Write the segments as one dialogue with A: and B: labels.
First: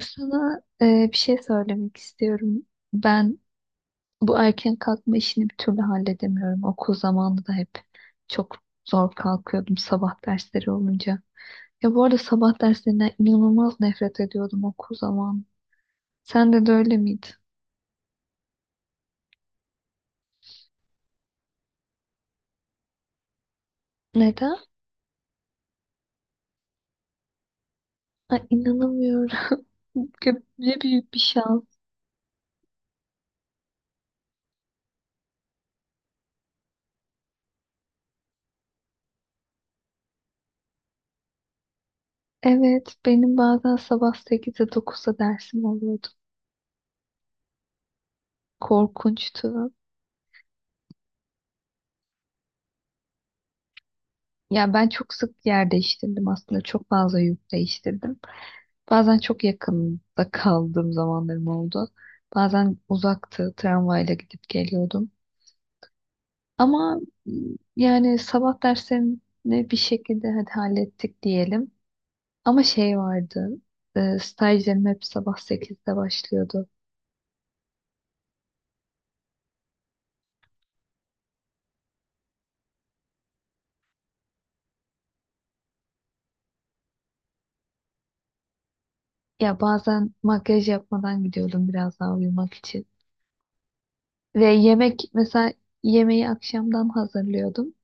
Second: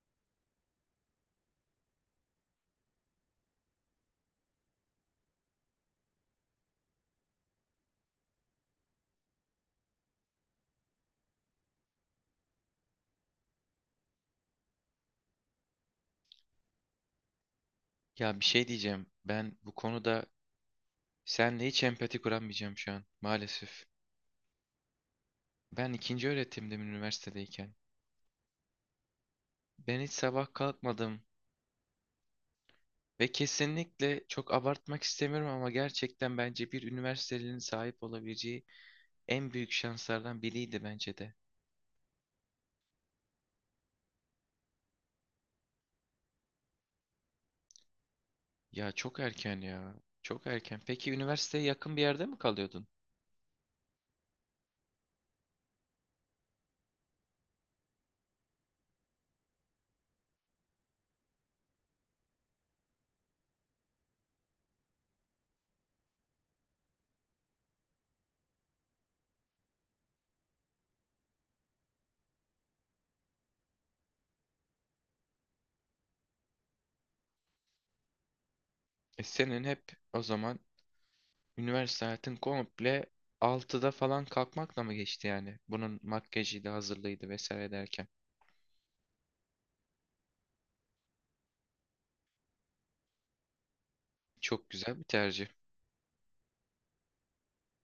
A: Sana bir şey söylemek istiyorum. Ben bu erken kalkma işini bir türlü halledemiyorum. Okul zamanında da hep çok zor kalkıyordum sabah dersleri olunca. Ya bu arada sabah derslerinden inanılmaz nefret ediyordum okul zamanı. Sen de öyle miydi?
B: Ya bir şey diyeceğim. Ben bu konuda senle hiç empati kuramayacağım şu an maalesef.
A: Neden?
B: Ben ikinci öğretimdim üniversitedeyken.
A: Ay, inanamıyorum.
B: Ben hiç sabah
A: Ne büyük bir
B: kalkmadım
A: şans.
B: ve kesinlikle çok abartmak istemiyorum ama gerçekten bence bir üniversitelinin sahip olabileceği en büyük şanslardan biriydi bence de.
A: Evet, benim bazen sabah 8'de 9'da dersim oluyordu.
B: Ya çok
A: Korkunçtu.
B: erken ya. Çok erken. Peki üniversiteye yakın bir yerde mi kalıyordun?
A: Ya ben çok sık yer değiştirdim aslında. Çok fazla yurt değiştirdim. Bazen çok yakında kaldığım zamanlarım oldu. Bazen uzaktı, tramvayla gidip geliyordum. Ama m, yani sabah derslerini bir şekilde hadi hallettik diyelim. Ama şey vardı, stajlarım hep sabah 8'de başlıyordu.
B: E senin hep o zaman üniversite hayatın komple 6'da falan kalkmakla mı geçti yani? Bunun makyajıydı, hazırlığıydı vesaire derken.
A: Ya bazen makyaj yapmadan gidiyordum biraz daha uyumak için. Ve
B: Çok güzel
A: yemek,
B: bir tercih.
A: mesela yemeği akşamdan hazırlıyordum.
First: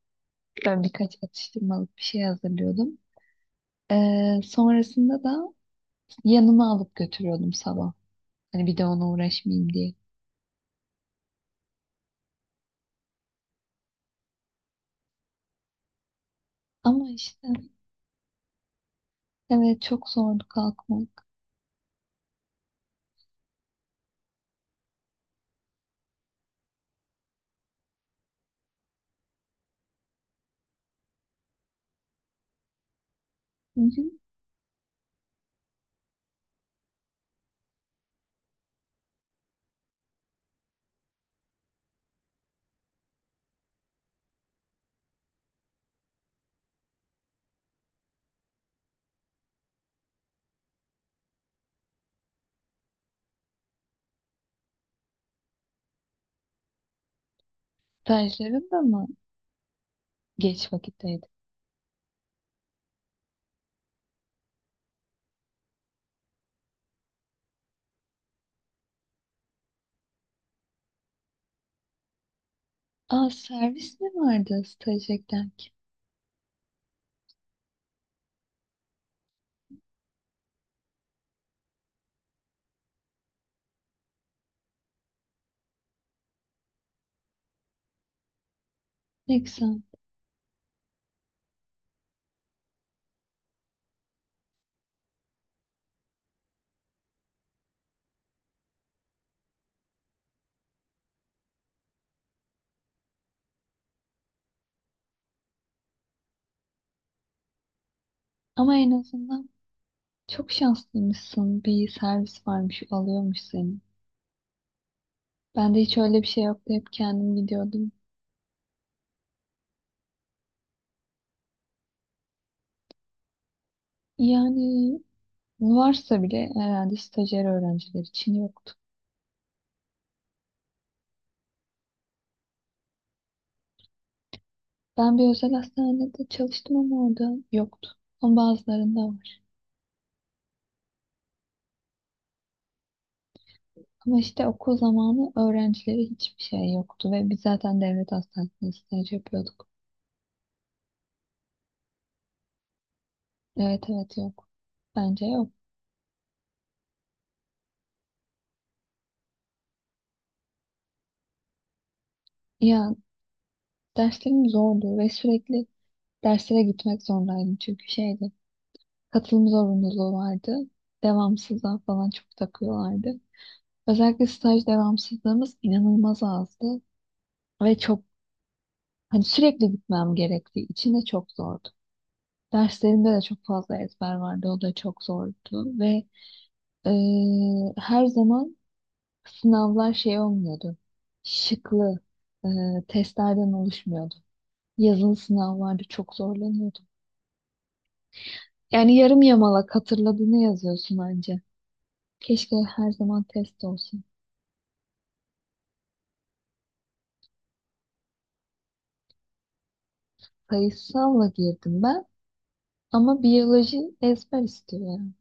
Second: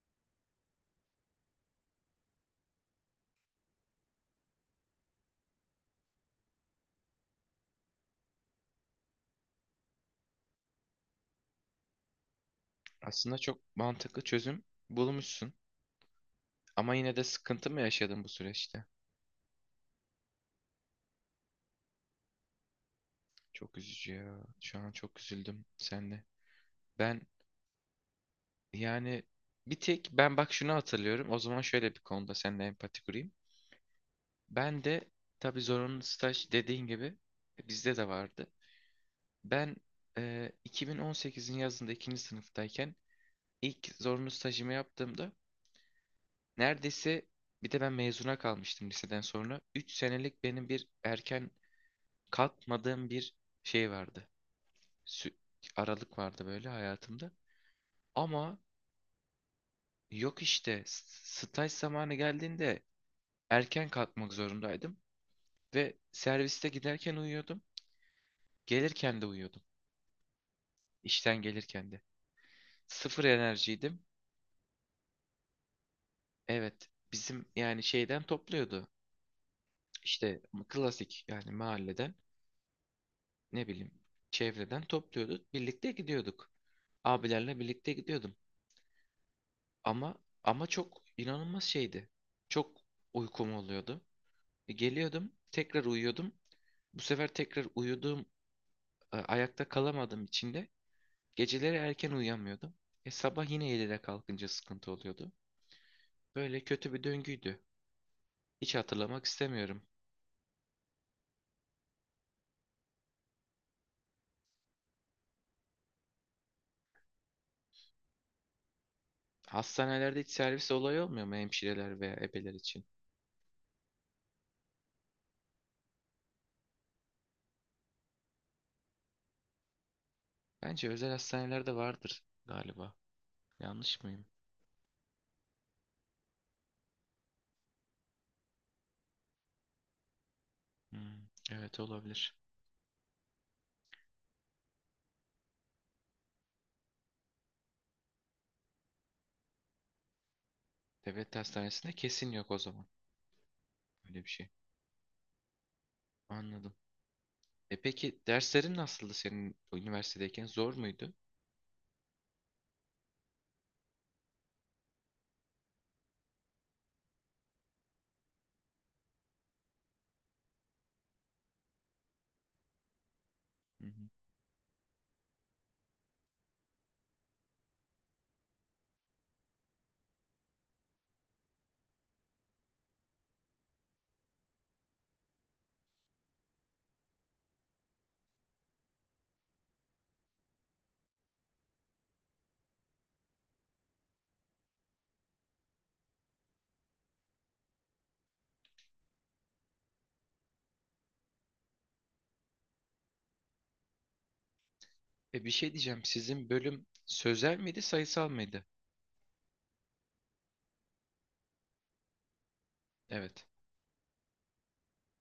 A: Ben birkaç atıştırmalık bir şey hazırlıyordum. Sonrasında da yanıma alıp götürüyordum sabah. Hani bir de ona uğraşmayayım diye.
B: Aslında çok mantıklı çözüm bulmuşsun. Ama
A: Ama
B: yine de
A: işte
B: sıkıntı mı yaşadın bu süreçte?
A: evet, çok zordu kalkmak.
B: Çok üzücü ya. Şu an çok üzüldüm seninle. Ben yani bir tek ben bak şunu hatırlıyorum. O zaman şöyle bir konuda seninle empati kurayım.
A: Bugün
B: Ben de tabii zorunlu staj dediğin gibi bizde de vardı. Ben 2018'in yazında ikinci sınıftayken İlk zorunlu stajımı yaptığımda neredeyse bir de ben mezuna kalmıştım liseden sonra. 3 senelik benim bir erken kalkmadığım bir şey vardı. Sü- Aralık vardı böyle hayatımda. Ama
A: stajlarım da mı
B: yok
A: geç
B: işte
A: vakitteydi?
B: staj zamanı geldiğinde erken kalkmak zorundaydım. Ve serviste giderken uyuyordum. Gelirken de uyuyordum. İşten gelirken de. Sıfır
A: Aa, servis
B: enerjiydim.
A: mi vardı stajdayken ki?
B: Evet bizim yani şeyden topluyordu. İşte klasik yani mahalleden. Ne bileyim çevreden topluyorduk. Birlikte gidiyorduk. Abilerle birlikte gidiyordum.
A: Neyse.
B: Ama ama çok inanılmaz şeydi. Çok uykum oluyordu. Geliyordum, tekrar uyuyordum. Bu sefer tekrar uyuduğum, ayakta kalamadığım için de geceleri erken uyuyamıyordum. Sabah yine 7'de kalkınca sıkıntı oluyordu. Böyle kötü bir döngüydü. Hiç
A: Ama en
B: hatırlamak
A: azından
B: istemiyorum.
A: çok şanslıymışsın. Bir servis varmış, alıyormuş seni. Ben de hiç öyle bir şey yoktu. Hep kendim gidiyordum.
B: Hastanelerde hiç servis olayı olmuyor mu hemşireler veya ebeler için?
A: Yani varsa bile herhalde stajyer öğrenciler için yoktu.
B: Bence özel hastanelerde vardır galiba. Yanlış mıyım?
A: Ben bir özel hastanede çalıştım ama orada yoktu. Ama bazılarında var.
B: Hmm, evet olabilir.
A: Ama işte okul zamanı öğrencileri hiçbir şey yoktu ve biz zaten devlet hastanesinde staj yapıyorduk.
B: Devlet hastanesinde kesin yok o zaman.
A: Evet evet,
B: Öyle bir
A: yok.
B: şey.
A: Bence yok.
B: Anladım. Peki derslerin nasıldı senin üniversitedeyken? Zor muydu?
A: Ya, derslerim zordu ve sürekli derslere gitmek zorundaydım çünkü şeydi. Katılım zorunluluğu vardı. Devamsızlığa falan çok takıyorlardı.
B: Hı hı.
A: Özellikle staj devamsızlığımız inanılmaz azdı ve çok, hani sürekli gitmem gerektiği için de çok zordu. Derslerimde de çok fazla ezber vardı. O da çok zordu ve her zaman sınavlar şey olmuyordu. Şıklı, e, testlerden oluşmuyordu. Yazılı sınavlarda çok zorlanıyordum. Yani yarım yamalak hatırladığını yazıyorsun anca. Keşke her zaman test olsun.
B: Bir şey diyeceğim. Sizin bölüm sözel miydi, sayısal mıydı?
A: Sayısalla girdim ben ama
B: Evet.
A: biyoloji ezber istiyor yani.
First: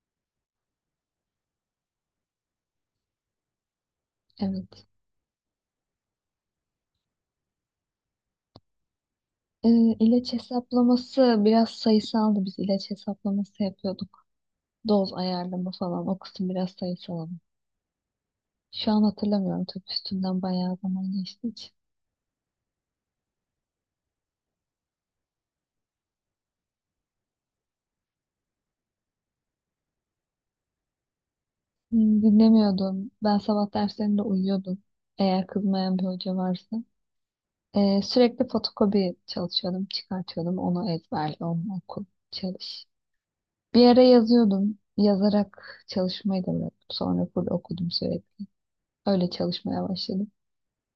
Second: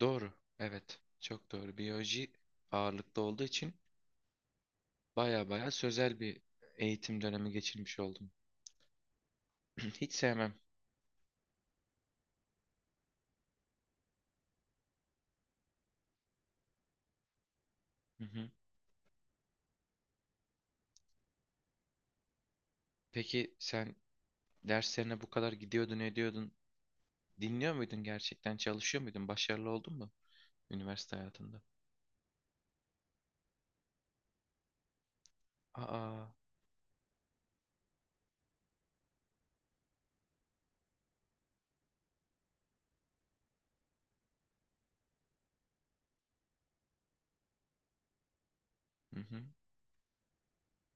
B: Doğru. Evet. Çok doğru. Biyoloji ağırlıklı olduğu için
A: Evet.
B: baya baya sözel bir eğitim dönemi geçirmiş oldum.
A: E,
B: Hiç
A: ilaç
B: sevmem.
A: hesaplaması biraz sayısaldı. Biz ilaç hesaplaması yapıyorduk. Doz ayarlama falan, o kısım biraz sayısal ama.
B: Hı hı.
A: Şu an hatırlamıyorum tabii, üstünden bayağı zaman geçti.
B: Peki sen derslerine bu kadar gidiyordun, ediyordun. Dinliyor muydun gerçekten? Çalışıyor muydun? Başarılı oldun mu? Üniversite hayatında.
A: Hmm. Dinlemiyordum. Ben sabah derslerinde uyuyordum. Eğer kızmayan bir
B: Aa.
A: hoca varsa. Sürekli fotokopi çalışıyordum, çıkartıyordum. Onu ezberle, onu oku, çalış. Bir ara yazıyordum. Yazarak çalışmayı da bıraktım. Sonra full okudum sürekli.
B: Hı
A: Öyle
B: hı.
A: çalışmaya başladım.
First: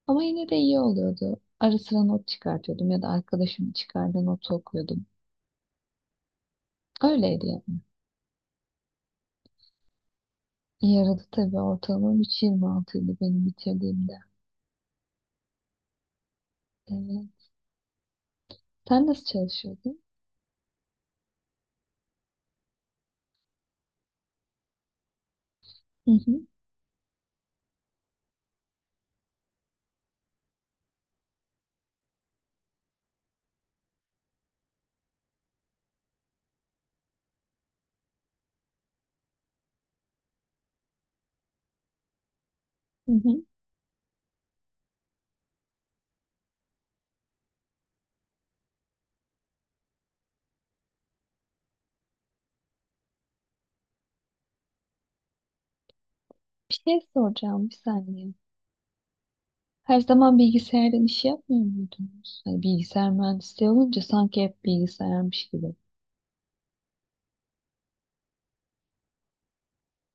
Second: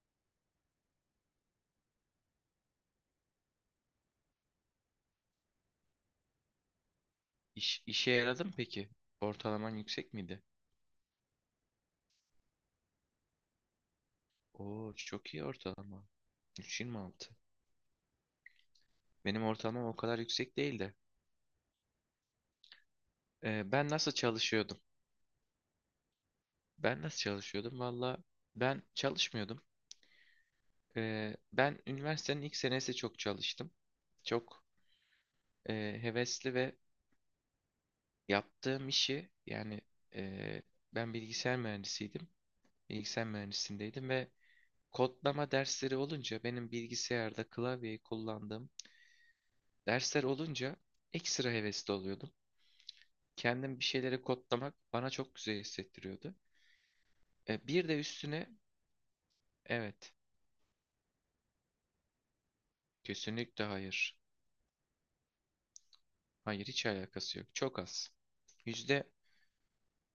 A: Ama yine de iyi oluyordu. Ara sıra not çıkartıyordum ya da arkadaşımın çıkardığı notu okuyordum. Öyleydi yani.
B: İşe yaradı mı peki? Ortalaman yüksek miydi?
A: Yaradı tabii, ortalamam 3,26 idi benim bitirdiğimde.
B: Oo çok iyi ortalama.
A: Ee,
B: 3,26.
A: Sen nasıl
B: Benim ortalamam o
A: çalışıyordun?
B: kadar yüksek değildi. Ben nasıl çalışıyordum?
A: Hı hı.
B: Ben nasıl çalışıyordum? Valla ben çalışmıyordum. Ben üniversitenin ilk senesi çok çalıştım. Çok e, hevesli ve yaptığım işi yani e, ben bilgisayar mühendisiydim.
A: Hı
B: Bilgisayar
A: hı.
B: mühendisindeydim ve kodlama dersleri olunca benim bilgisayarda klavyeyi kullandığım dersler olunca ekstra hevesli oluyordum. Kendim bir şeyleri kodlamak bana çok güzel hissettiriyordu.
A: Bir şey soracağım, bir
B: Bir de
A: saniye.
B: üstüne
A: Her
B: evet,
A: zaman bilgisayardan iş yapmıyor muydunuz? Hani bilgisayar
B: kesinlikle
A: mühendisliği olunca
B: hayır.
A: sanki hep bilgisayarmış gibi.
B: Hayır hiç alakası yok. Çok az. Yüzde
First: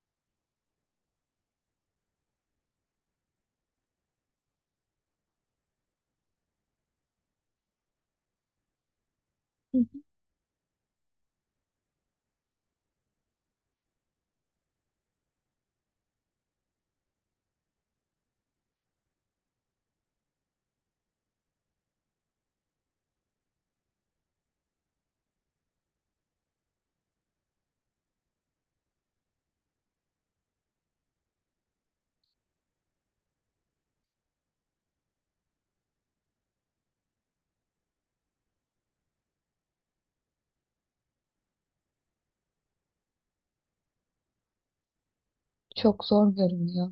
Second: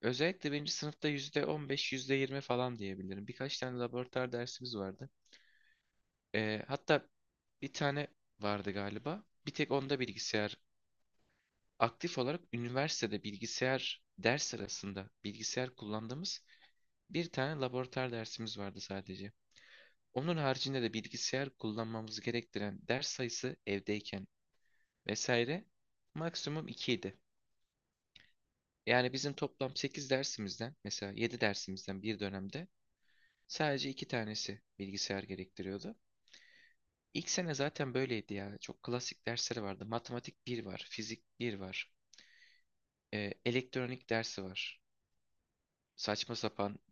B: Özellikle birinci sınıfta yüzde 15 yüzde 20 falan diyebilirim. Birkaç tane laboratuvar dersimiz vardı. Hatta bir tane vardı galiba. Bir tek
A: Hı hı.
B: onda bilgisayar aktif olarak üniversitede bilgisayar ders sırasında bilgisayar kullandığımız bir tane laboratuvar dersimiz vardı sadece. Onun haricinde de bilgisayar kullanmamızı gerektiren ders sayısı evdeyken vesaire maksimum 2 idi. Yani bizim toplam 8 dersimizden mesela 7 dersimizden bir dönemde sadece 2 tanesi bilgisayar gerektiriyordu. İlk sene zaten böyleydi ya. Çok klasik dersleri vardı. Matematik bir var, fizik bir var, elektronik dersi var.
A: Çok zor
B: Saçma sapan
A: görünüyor.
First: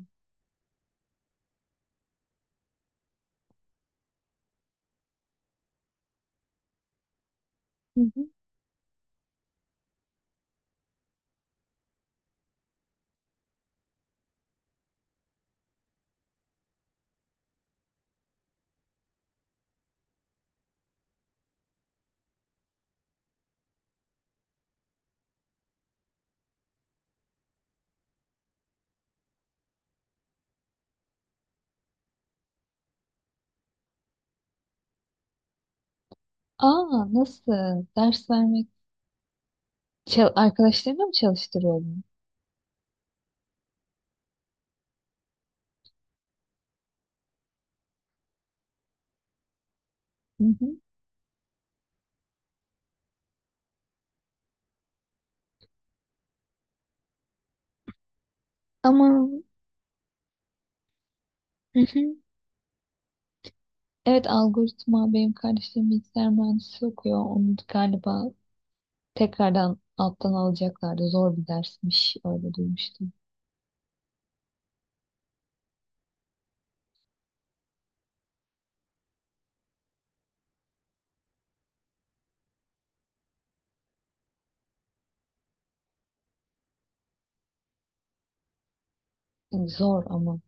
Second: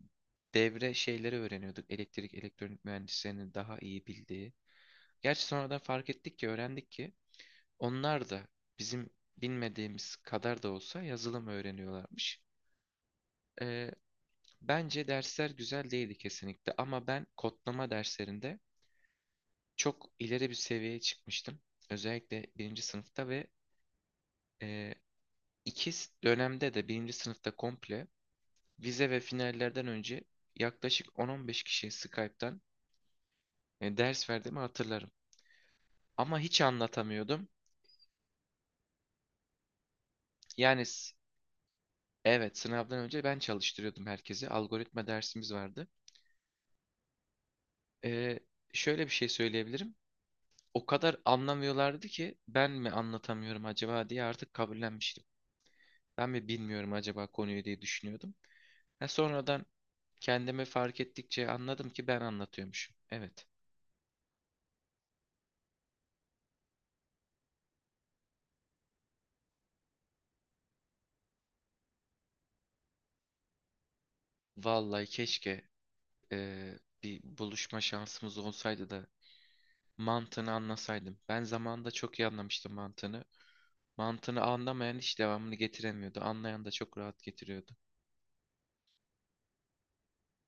B: devre şeyleri öğreniyorduk. Elektrik, elektronik mühendislerinin daha iyi bildiği. Gerçi sonradan fark ettik ki, öğrendik ki
A: Hı hı.
B: onlar da bizim bilmediğimiz kadar da olsa yazılım öğreniyorlarmış. Ee, Bence dersler güzel değildi kesinlikle ama ben kodlama derslerinde çok ileri bir seviyeye çıkmıştım. Özellikle birinci sınıfta ve e, iki dönemde de birinci sınıfta komple vize ve finallerden önce yaklaşık 10-15 kişiyi Skype'tan yani ders verdiğimi hatırlarım. Ama hiç
A: Aa,
B: anlatamıyordum.
A: nasıl? Ders vermek.
B: Yani
A: Arkadaşlarına mı çalıştırıyordun?
B: evet, sınavdan önce ben çalıştırıyordum herkesi. Algoritma dersimiz vardı. Ee, Şöyle bir şey söyleyebilirim.
A: Hı hı.
B: O kadar anlamıyorlardı ki ben mi anlatamıyorum acaba diye artık kabullenmiştim. Ben mi bilmiyorum acaba konuyu diye düşünüyordum. Ha,
A: Ama
B: sonradan kendimi fark ettikçe
A: hı
B: anladım ki ben
A: hı.
B: anlatıyormuşum. Evet.
A: Evet, algoritma. Benim kardeşlerim bilgisayar mühendisi okuyor. Onu galiba tekrardan alttan alacaklardı. Zor bir dersmiş, öyle duymuştum.
B: Vallahi keşke bir buluşma şansımız olsaydı da mantığını anlasaydım. Ben zamanında çok iyi anlamıştım mantığını. Mantığını anlamayan hiç devamını getiremiyordu. Anlayan da çok rahat getiriyordu.
A: Yani zor ama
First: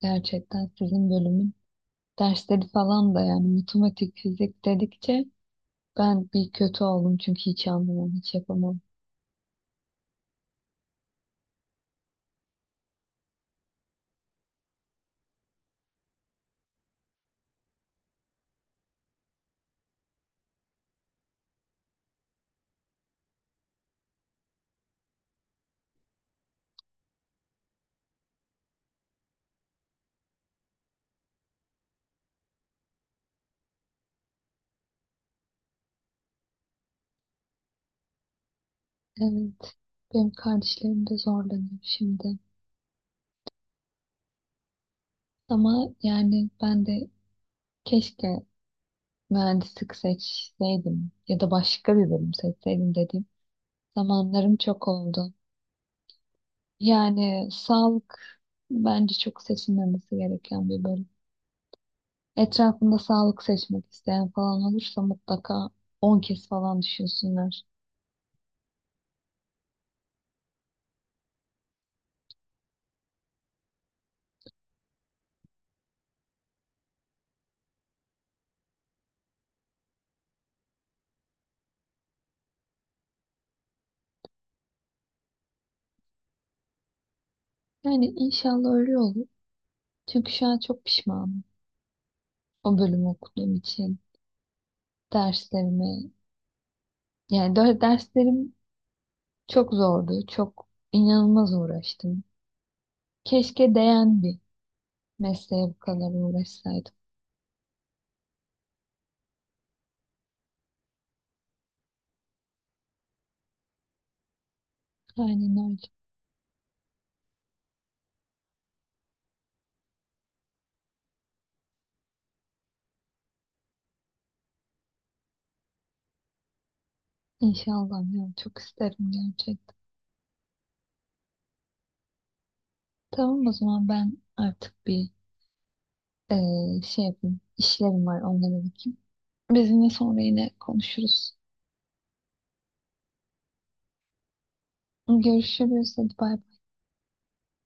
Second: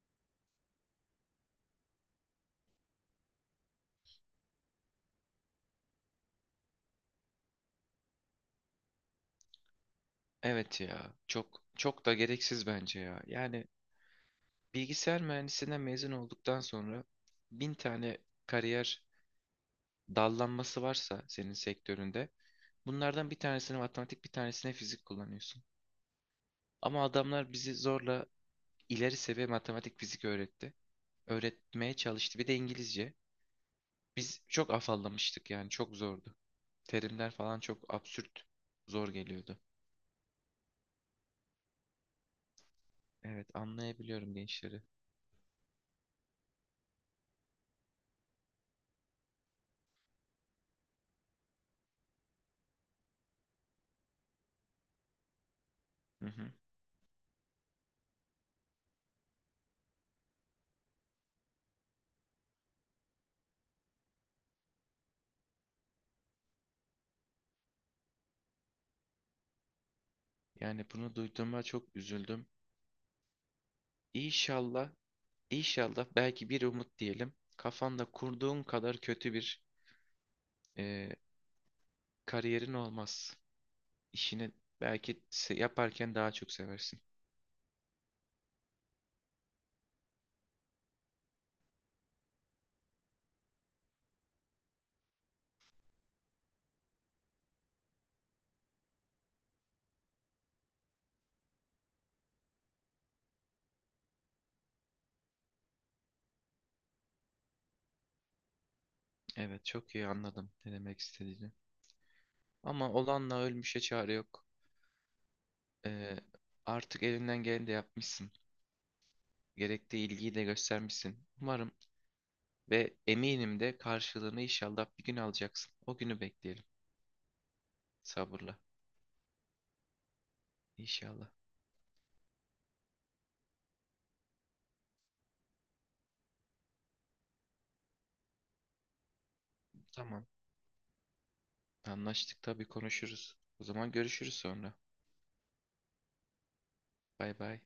A: gerçekten sizin bölümün dersleri falan da, yani matematik, fizik dedikçe ben bir kötü oldum çünkü hiç anlamam, hiç yapamam.
B: Evet ya, çok çok da gereksiz bence ya. Yani bilgisayar mühendisliğinden mezun olduktan sonra bin tane kariyer dallanması varsa senin sektöründe, bunlardan bir tanesini matematik, bir tanesine fizik kullanıyorsun. Ama adamlar bizi zorla ileri seviye matematik, fizik öğretti. Öğretmeye çalıştı. Bir de İngilizce. Biz çok afallamıştık yani çok zordu. Terimler falan çok absürt, zor geliyordu.
A: Evet, benim kardeşlerim de zorlanıyor şimdi.
B: Evet anlayabiliyorum gençleri.
A: Ama yani ben de keşke mühendislik seçseydim ya da başka bir bölüm seçseydim dediğim zamanlarım çok oldu.
B: Hı hı.
A: Yani sağlık bence çok seçilmemesi gereken bir bölüm. Etrafında sağlık seçmek isteyen falan olursa mutlaka 10 kez falan düşünsünler.
B: Yani bunu duyduğuma çok üzüldüm. İnşallah, inşallah belki bir umut diyelim. Kafanda kurduğun kadar kötü bir e, kariyerin olmaz. İşini belki yaparken daha çok seversin.
A: Yani inşallah öyle olur. Çünkü şu an çok pişmanım o bölümü okuduğum için. Derslerimi, yani derslerim çok zordu. Çok inanılmaz uğraştım. Keşke değen bir mesleğe bu kadar uğraşsaydım.
B: Evet çok iyi anladım ne demek istediğini. Ama olanla ölmüşe çare yok.
A: Aynen öyle.
B: E, Artık elinden geleni de yapmışsın. Gerektiği ilgiyi de göstermişsin. Umarım ve eminim de karşılığını inşallah bir gün alacaksın. O günü bekleyelim
A: İnşallah ya, çok
B: sabırla.
A: isterim gerçekten.
B: İnşallah.
A: Tamam, o zaman ben artık bir şey yapayım. İşlerim var, onlara bakayım. Biz yine sonra
B: Tamam.
A: yine konuşuruz.
B: Anlaştık tabii konuşuruz. O zaman görüşürüz sonra.
A: Görüşürüz. Hadi bay bay.
B: Bay bay.